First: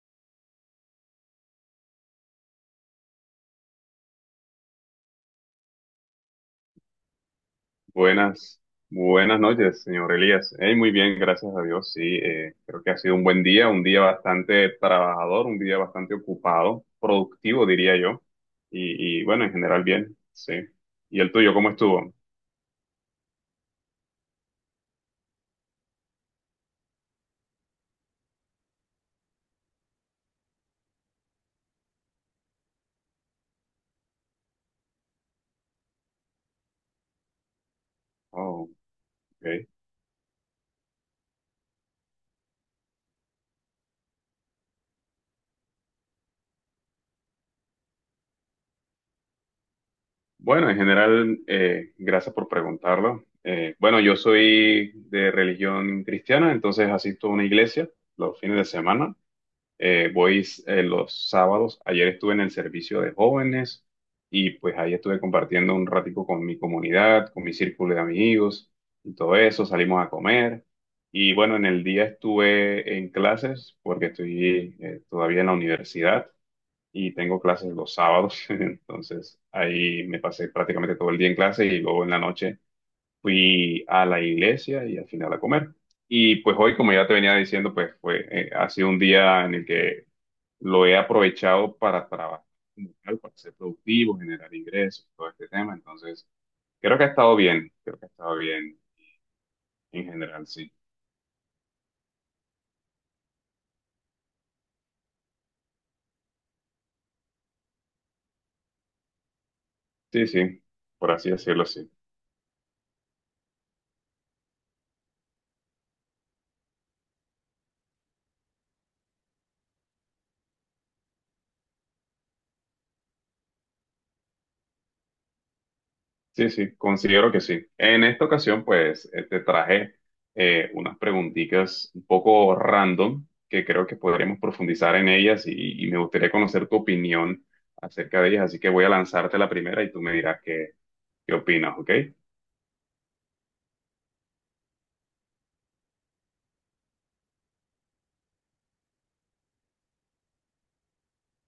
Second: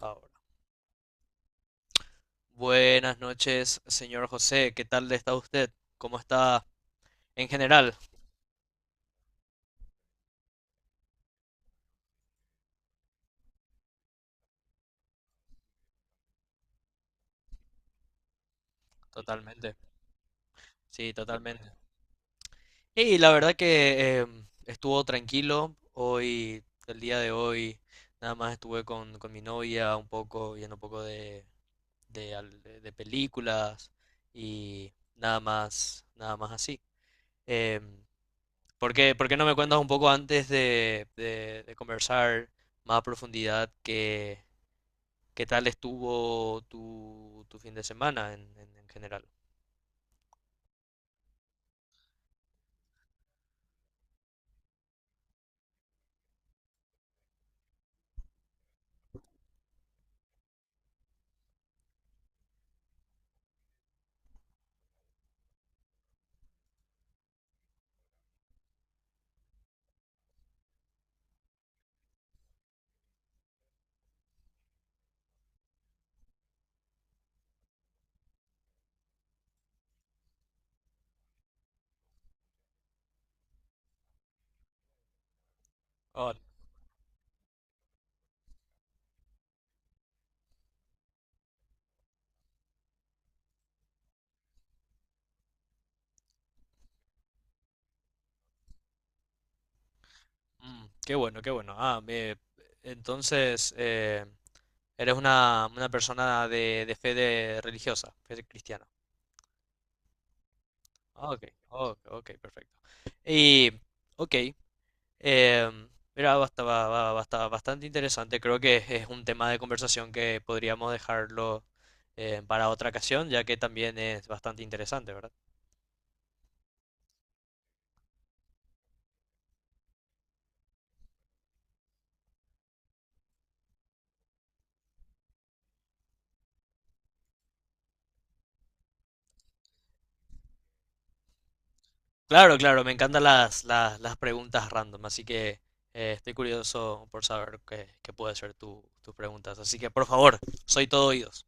Ahora. Buenas noches, señor José. ¿Qué tal está usted? ¿Cómo está en general? Buenas, buenas noches, señor Elías. Hey, muy bien, gracias a Dios. Sí, creo que ha sido un buen día, un día bastante trabajador, un día bastante ocupado, productivo, diría yo. Y, bueno, en Totalmente. general bien, sí. Sí, ¿Y el tuyo, cómo totalmente. estuvo? Y la verdad que estuvo tranquilo. Hoy, el día de hoy, nada más estuve con mi novia un poco, viendo un poco de películas y nada más, nada más así. Em, Oh, ¿Por qué, por qué no me ok. cuentas un poco antes de conversar más a profundidad que... ¿Qué tal estuvo tu, tu fin de semana en general? Bueno, en general, gracias por preguntarlo. Bueno, yo soy de religión cristiana, entonces asisto a una iglesia los fines de semana. Voy los sábados. Ayer estuve en el servicio de jóvenes y pues ahí estuve compartiendo un ratico con mi comunidad, con mi círculo de amigos y todo eso. Salimos a comer y bueno, en el día estuve en clases porque estoy todavía en la universidad y tengo clases los sábados. Entonces ahí me pasé prácticamente todo el día en clase y luego en la noche fui a la iglesia y al final a comer. Ah, Y pues hoy, como ya te venía diciendo, ha sido un día en el que lo he aprovechado para trabajar, como tal, para ser productivo, generar ingresos, todo este tema. Entonces, creo que ha estado bien, creo que ha estado bien en general, sí. Qué bueno, qué bueno. Entonces eres una persona de, religiosa, fe cristiana. Sí, sí, por así Ah, ok, decirlo, sí. ok, ok, perfecto. Y, ok, em, mira, bastante interesante. Creo que es un tema de conversación que podríamos dejarlo para otra ocasión, ya que también es bastante interesante, ¿verdad? Sí, sí, considero que sí. En esta ocasión, pues, te traje unas preguntitas un poco random que creo que podremos profundizar en ellas y me gustaría conocer tu opinión acerca de ellas. Así que voy a lanzarte la primera y tú me dirás qué opinas, ¿ok? Claro, claro, me encantan las preguntas random, así que estoy curioso por saber qué, qué puede ser tu, tus preguntas. Así que, por favor, soy todo oídos.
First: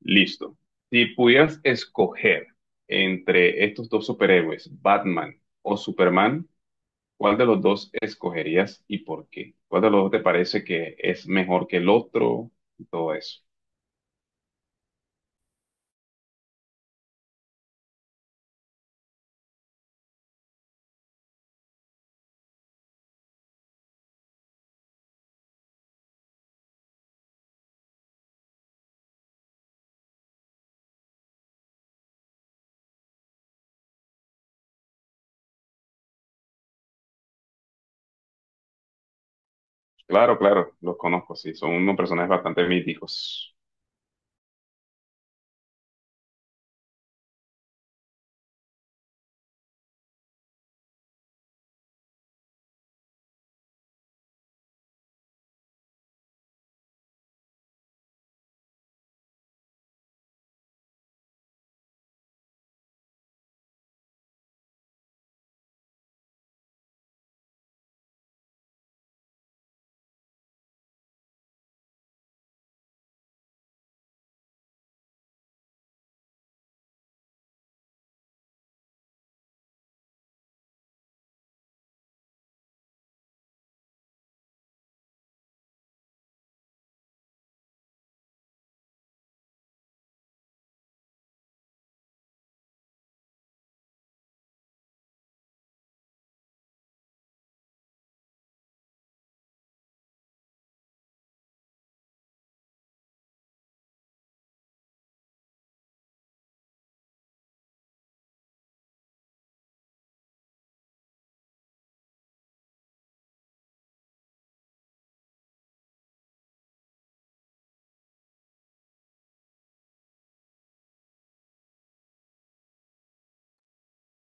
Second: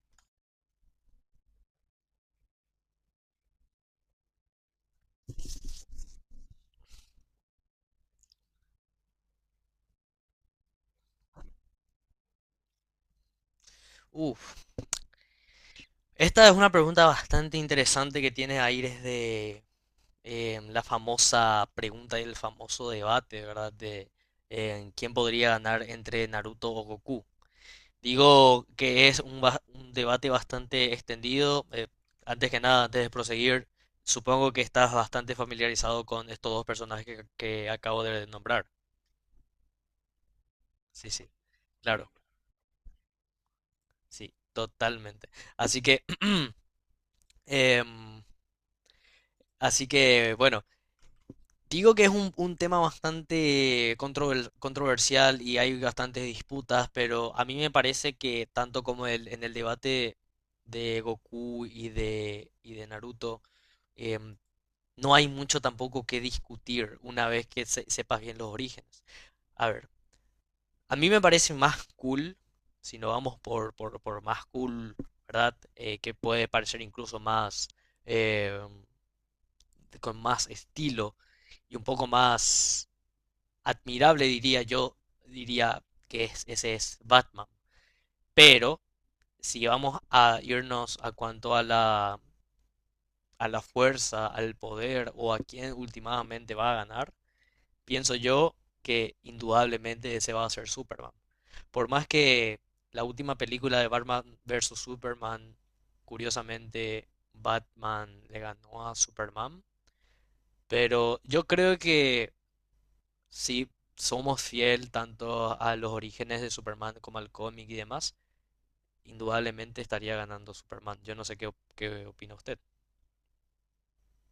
Listo. Si pudieras escoger entre estos dos superhéroes, Batman o Superman, ¿cuál de los dos escogerías y por qué? ¿Cuál de los dos te parece que es mejor que el otro y todo eso? Uf, esta es una pregunta bastante interesante que tiene aires de la famosa pregunta y el famoso debate, ¿verdad? De quién podría ganar entre Naruto o Goku. Digo que es un debate bastante extendido. Antes que nada, antes de proseguir, supongo que estás bastante familiarizado con estos dos personajes que acabo de nombrar. Claro, claro, los Sí, sí, conozco, sí, son unos claro, personajes bastante míticos. sí, totalmente. Así que, em, así que, bueno, digo que es un tema controversial y hay bastantes disputas, pero a mí me parece que tanto como en el debate de Goku y y de Naruto, em, no hay mucho tampoco que discutir una vez que sepas bien los orígenes. A ver, a mí me parece más cool, si no vamos por, por más cool, ¿verdad? Que puede parecer incluso más, eh, con más estilo y un poco más admirable, diría yo, diría que ese es Batman. Pero si vamos a irnos a cuanto a la fuerza, al poder o a quién últimamente va a ganar, pienso yo que indudablemente ese va a ser Superman. Por más que la última película de Batman versus Superman, curiosamente, Batman le ganó a Superman, pero yo creo que si somos fiel tanto a los orígenes de Superman como al cómic y demás, indudablemente estaría ganando Superman. Yo no sé qué opina usted.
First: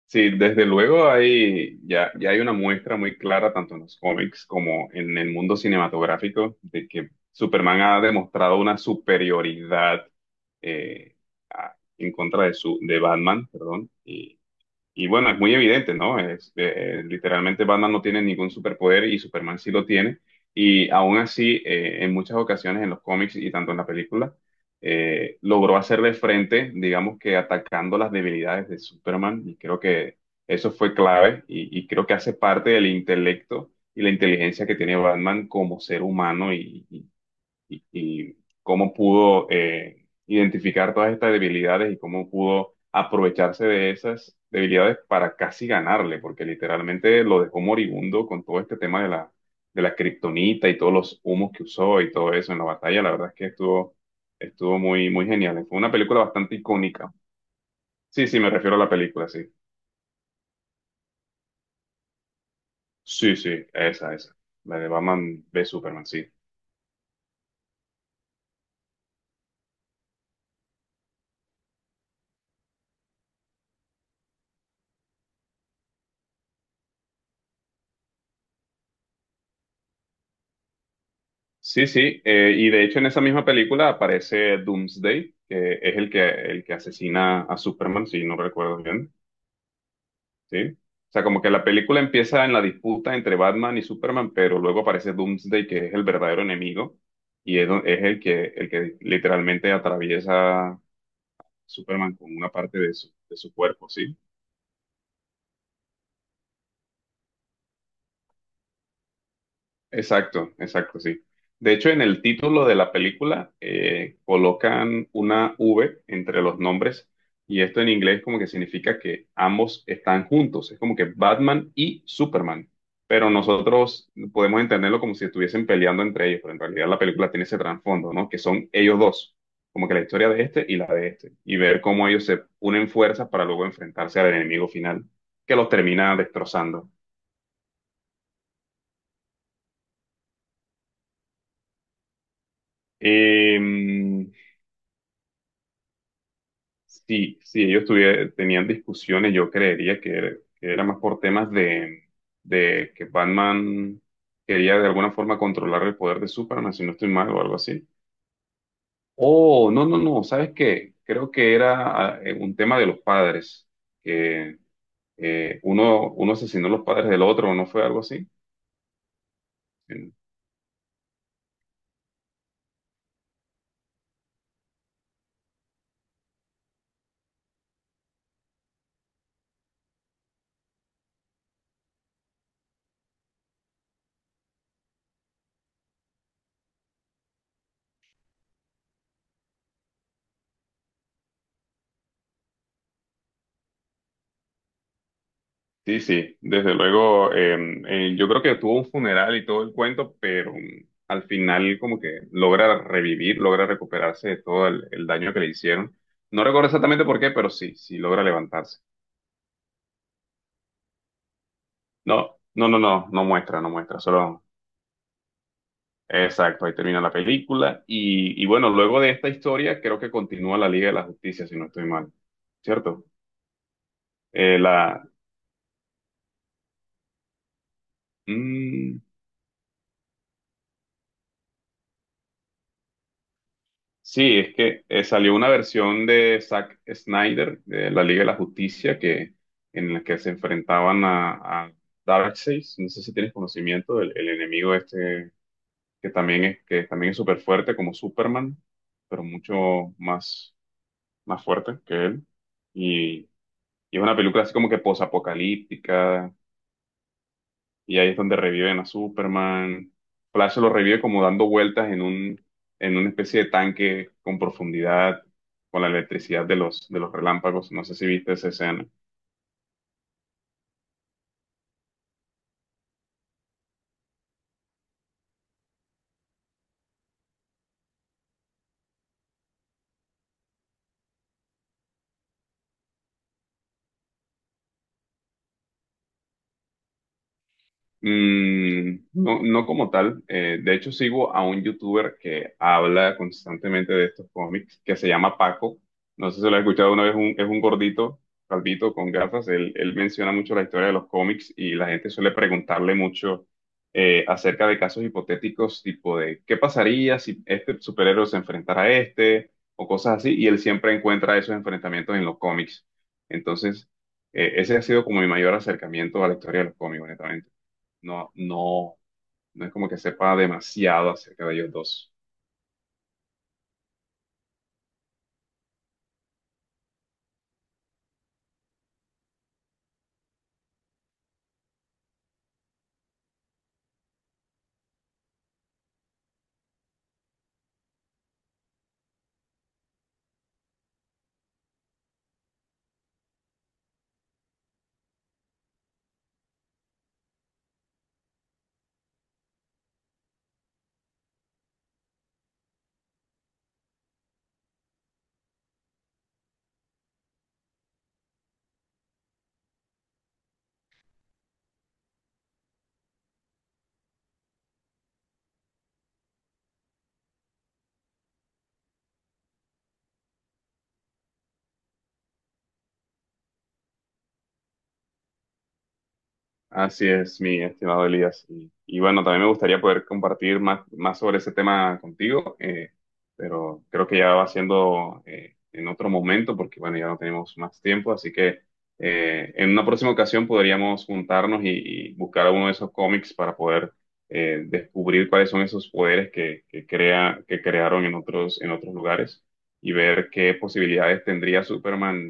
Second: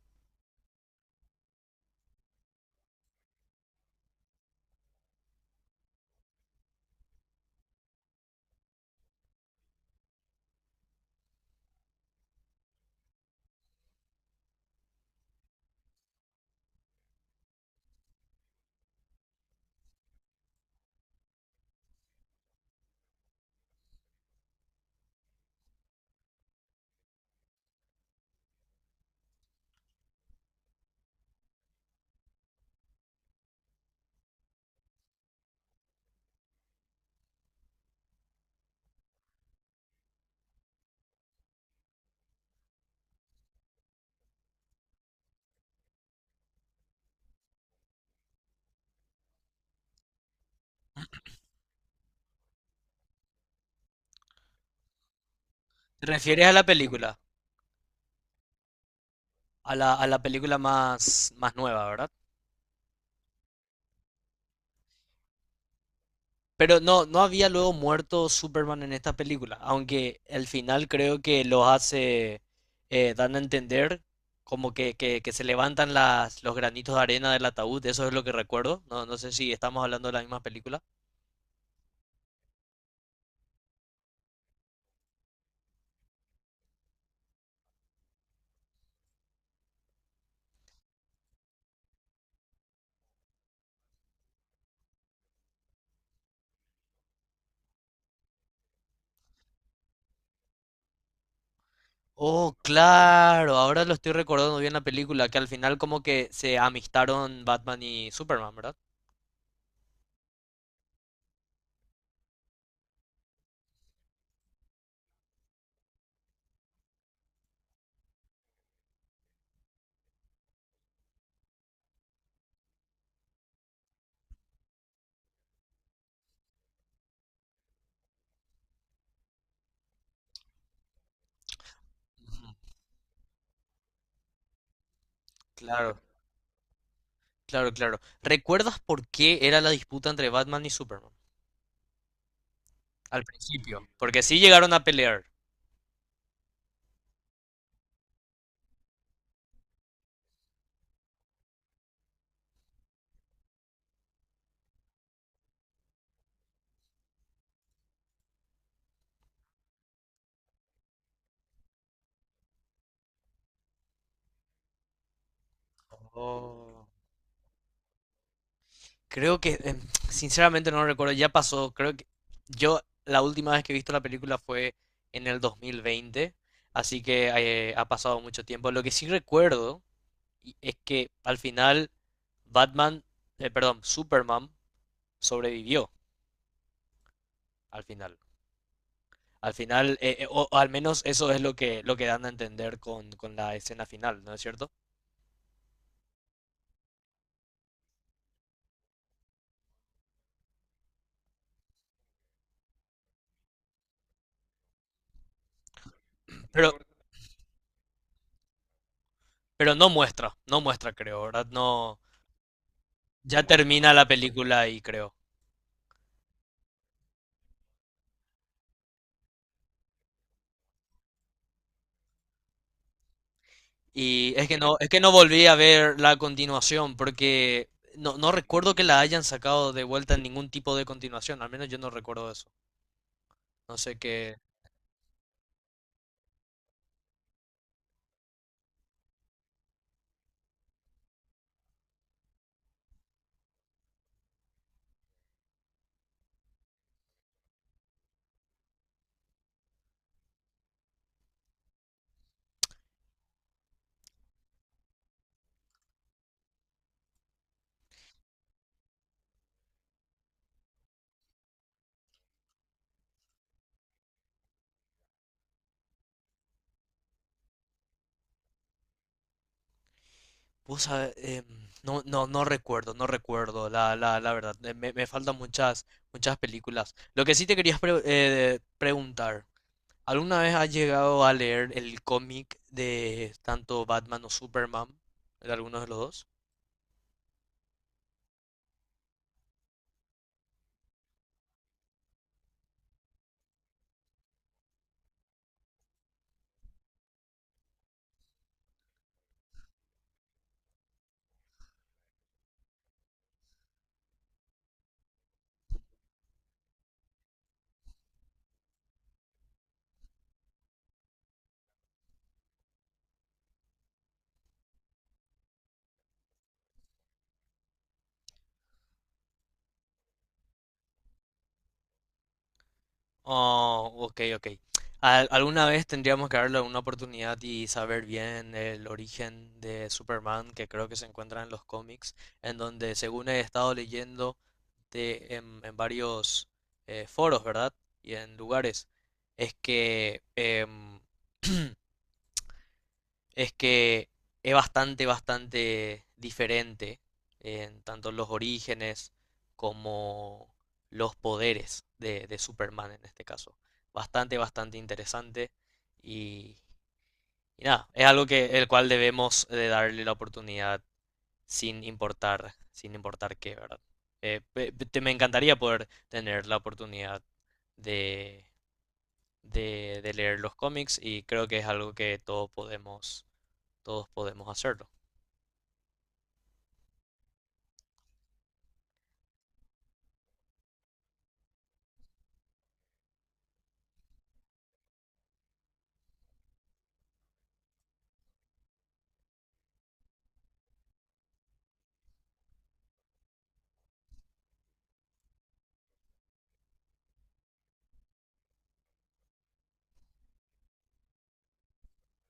Sí, desde luego ya hay una muestra muy clara, tanto en los cómics como en el mundo cinematográfico, de que Superman ha demostrado una superioridad eh, en contra de Batman, perdón, y bueno, es muy evidente, ¿no? Literalmente Batman no tiene ningún superpoder y Superman sí lo tiene. Y aún así, en muchas ocasiones en los cómics y tanto en la película, logró hacerle frente, digamos que atacando las debilidades de Superman. Y creo que eso fue clave y creo que hace parte del intelecto y la inteligencia que tiene Batman como ser humano y cómo pudo identificar todas estas debilidades y cómo pudo aprovecharse de esas debilidades para casi ganarle, porque literalmente lo dejó moribundo con todo este tema de la, kriptonita y todos los humos que usó y todo eso en la batalla. La verdad es que estuvo muy, muy genial. Fue una ¿Te película refieres a bastante la icónica. película? Sí, sí, me refiero a la película, sí. A la película más, más nueva, ¿verdad? Sí, sí, esa, esa. La de Batman v Superman, sí. Pero no, no había luego muerto Superman en esta película, aunque al final creo que lo hace, dan a entender como que se levantan las, los granitos de arena del ataúd, eso es lo que recuerdo, no, no sé si estamos hablando de la misma película. Sí, sí, y de hecho en esa misma película aparece Doomsday, que es el que asesina a Superman, si no recuerdo bien, ¿sí? O sea, como que la película empieza en la disputa entre Batman y Superman, pero luego aparece Doomsday, que es el verdadero enemigo, y es el que literalmente atraviesa a Superman con una Oh, parte de su claro, ahora cuerpo, lo estoy ¿sí? recordando bien la película, que al final como que se amistaron Batman y Superman, ¿verdad? Exacto, exacto, sí. De hecho, en el título de la película colocan una V entre los nombres y esto en inglés como que significa que ambos están juntos. Es como que Batman y Superman, pero nosotros podemos entenderlo como si estuviesen peleando entre ellos, pero en realidad la película tiene ese trasfondo, ¿no? Que son ellos dos, como que la historia de este y la de este, y ver cómo ellos se Ujú. unen fuerzas para luego enfrentarse al enemigo final que los Claro, termina destrozando. claro, claro. ¿Recuerdas por qué era la disputa entre Batman y Superman? Al principio, porque Em, sí llegaron a pelear. si ellos tenían discusiones, yo creería que era, más por temas de que Batman quería de alguna forma controlar el poder de Superman, si no estoy mal, o algo así. Oh, no, no, no, ¿sabes qué? Creo que era un tema de los padres, que uno asesinó a los Oh. padres del otro, ¿no fue algo así? Creo que, sinceramente no recuerdo, ya pasó, creo que yo la última vez que he visto la película fue en el 2020, así que ha pasado mucho tiempo. Lo que sí recuerdo es que al final Batman, Superman sobrevivió al final. Al final, o al menos eso es lo que dan a entender con la escena final, ¿no es cierto? Sí, sí, desde luego, yo creo que tuvo un funeral y todo el cuento, pero al final como que logra revivir, logra recuperarse de todo el daño que le hicieron. No recuerdo Pero, exactamente por qué, pero sí, sí logra levantarse. pero no muestra, no muestra, creo, ¿verdad? No, No, no, no, no, no ya muestra, no termina muestra, la solo, película ahí, creo. exacto, ahí termina la película. Y bueno, luego de esta historia creo que continúa la Liga de la Justicia, si no estoy mal, ¿cierto? Y Eh, es que la, no volví a ver la continuación porque no, no recuerdo que la mm, hayan sacado de vuelta en ningún tipo de continuación, al menos yo no recuerdo eso. No sé qué. Sí, es que salió una versión de Zack Snyder, de la Liga de la Justicia, que, en la que se enfrentaban a, Darkseid. No sé si tienes conocimiento del el enemigo este, que también es súper fuerte como Superman, pero mucho más fuerte que él. Y, y, es una película así como que posapocalíptica, y ahí es donde reviven a Superman. Flash lo revive como dando vueltas en una especie de tanque con profundidad, con la electricidad de los relámpagos. No sé si viste esa escena. Vos sabe- em, no, no, no recuerdo, no recuerdo, la verdad. Me, me faltan muchas, muchas películas. Lo que sí te quería preguntar, ¿alguna vez has llegado a leer el cómic de tanto Batman o Superman? ¿De alguno de los dos? Mm, no, no como tal. De hecho, sigo a un youtuber que habla constantemente de estos cómics, que se llama Paco. No sé si lo has escuchado una vez, es un gordito, calvito, con gafas. Él menciona mucho la historia de los cómics y la gente suele preguntarle mucho acerca de casos hipotéticos, tipo de qué pasaría si este superhéroe se enfrentara a este o cosas así. Y él siempre encuentra esos enfrentamientos en los cómics. Entonces, ese ha sido como mi mayor acercamiento a la historia de los cómics, honestamente. No, no, no es como que sepa demasiado acerca de ellos dos. Oh, ok, ok. Alguna vez tendríamos que darle una oportunidad y saber bien el origen de Superman, que creo que se encuentra en los cómics, en donde, según he estado leyendo en varios foros, ¿verdad? Y en lugares, es que es que es bastante, bastante diferente en tanto los orígenes como los poderes de Superman en este caso. Bastante, bastante interesante y, y nada, es algo que el cual debemos de darle la oportunidad sin importar, sin importar qué, ¿verdad? Me encantaría poder tener la oportunidad de, de leer los cómics y creo que es algo que todos podemos hacerlo. Así es, mi estimado Elías. Y, bueno, también me gustaría poder compartir más, sobre ese tema contigo, pero creo que ya va siendo en otro momento, porque bueno, ya no tenemos más tiempo, así que en una próxima ocasión podríamos juntarnos y buscar uno de esos cómics para poder descubrir cuáles son esos poderes que crearon en otros lugares y ver qué posibilidades tendría Superman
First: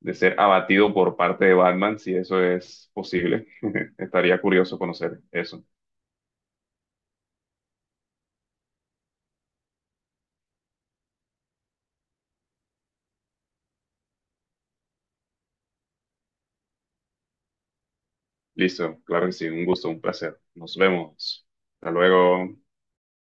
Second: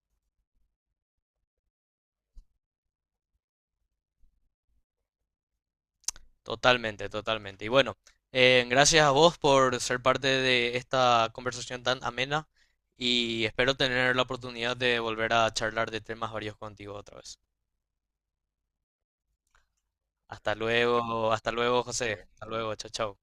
de ser abatido por parte de Batman, si eso es posible. Estaría curioso conocer eso. Totalmente, totalmente. Y bueno, gracias a vos por ser parte de esta conversación tan amena y espero tener la oportunidad de volver a charlar de temas varios contigo otra vez. Listo, claro que sí, un gusto, un placer. Nos vemos. Hasta luego, Hasta José. Hasta luego. luego, chao, chao.